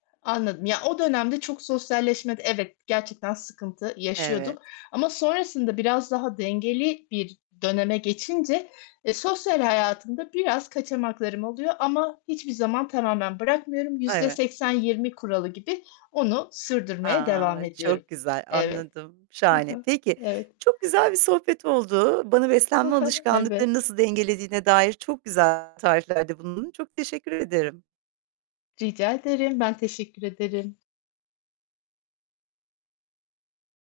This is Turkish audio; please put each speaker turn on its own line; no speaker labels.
Anladım. Ya, o dönemde çok sosyalleşmede evet, gerçekten sıkıntı yaşıyordum
Evet.
ama sonrasında biraz daha dengeli bir döneme geçince, eee, sosyal hayatımda biraz kaçamaklarım oluyor ama hiçbir zaman tamamen bırakmıyorum. yüzde
Eve
seksen yirmi kuralı gibi onu sürdürmeye
A,
devam ediyorum.
çok güzel.
Evet.
Anladım.
Hı
Şahane.
hı.
Peki
Evet.
çok güzel bir sohbet oldu. Bana beslenme
Evet.
alışkanlıklarını nasıl dengelediğine dair çok güzel tarifler de bulundun. Çok teşekkür ederim.
Rica ederim, ben teşekkür ederim.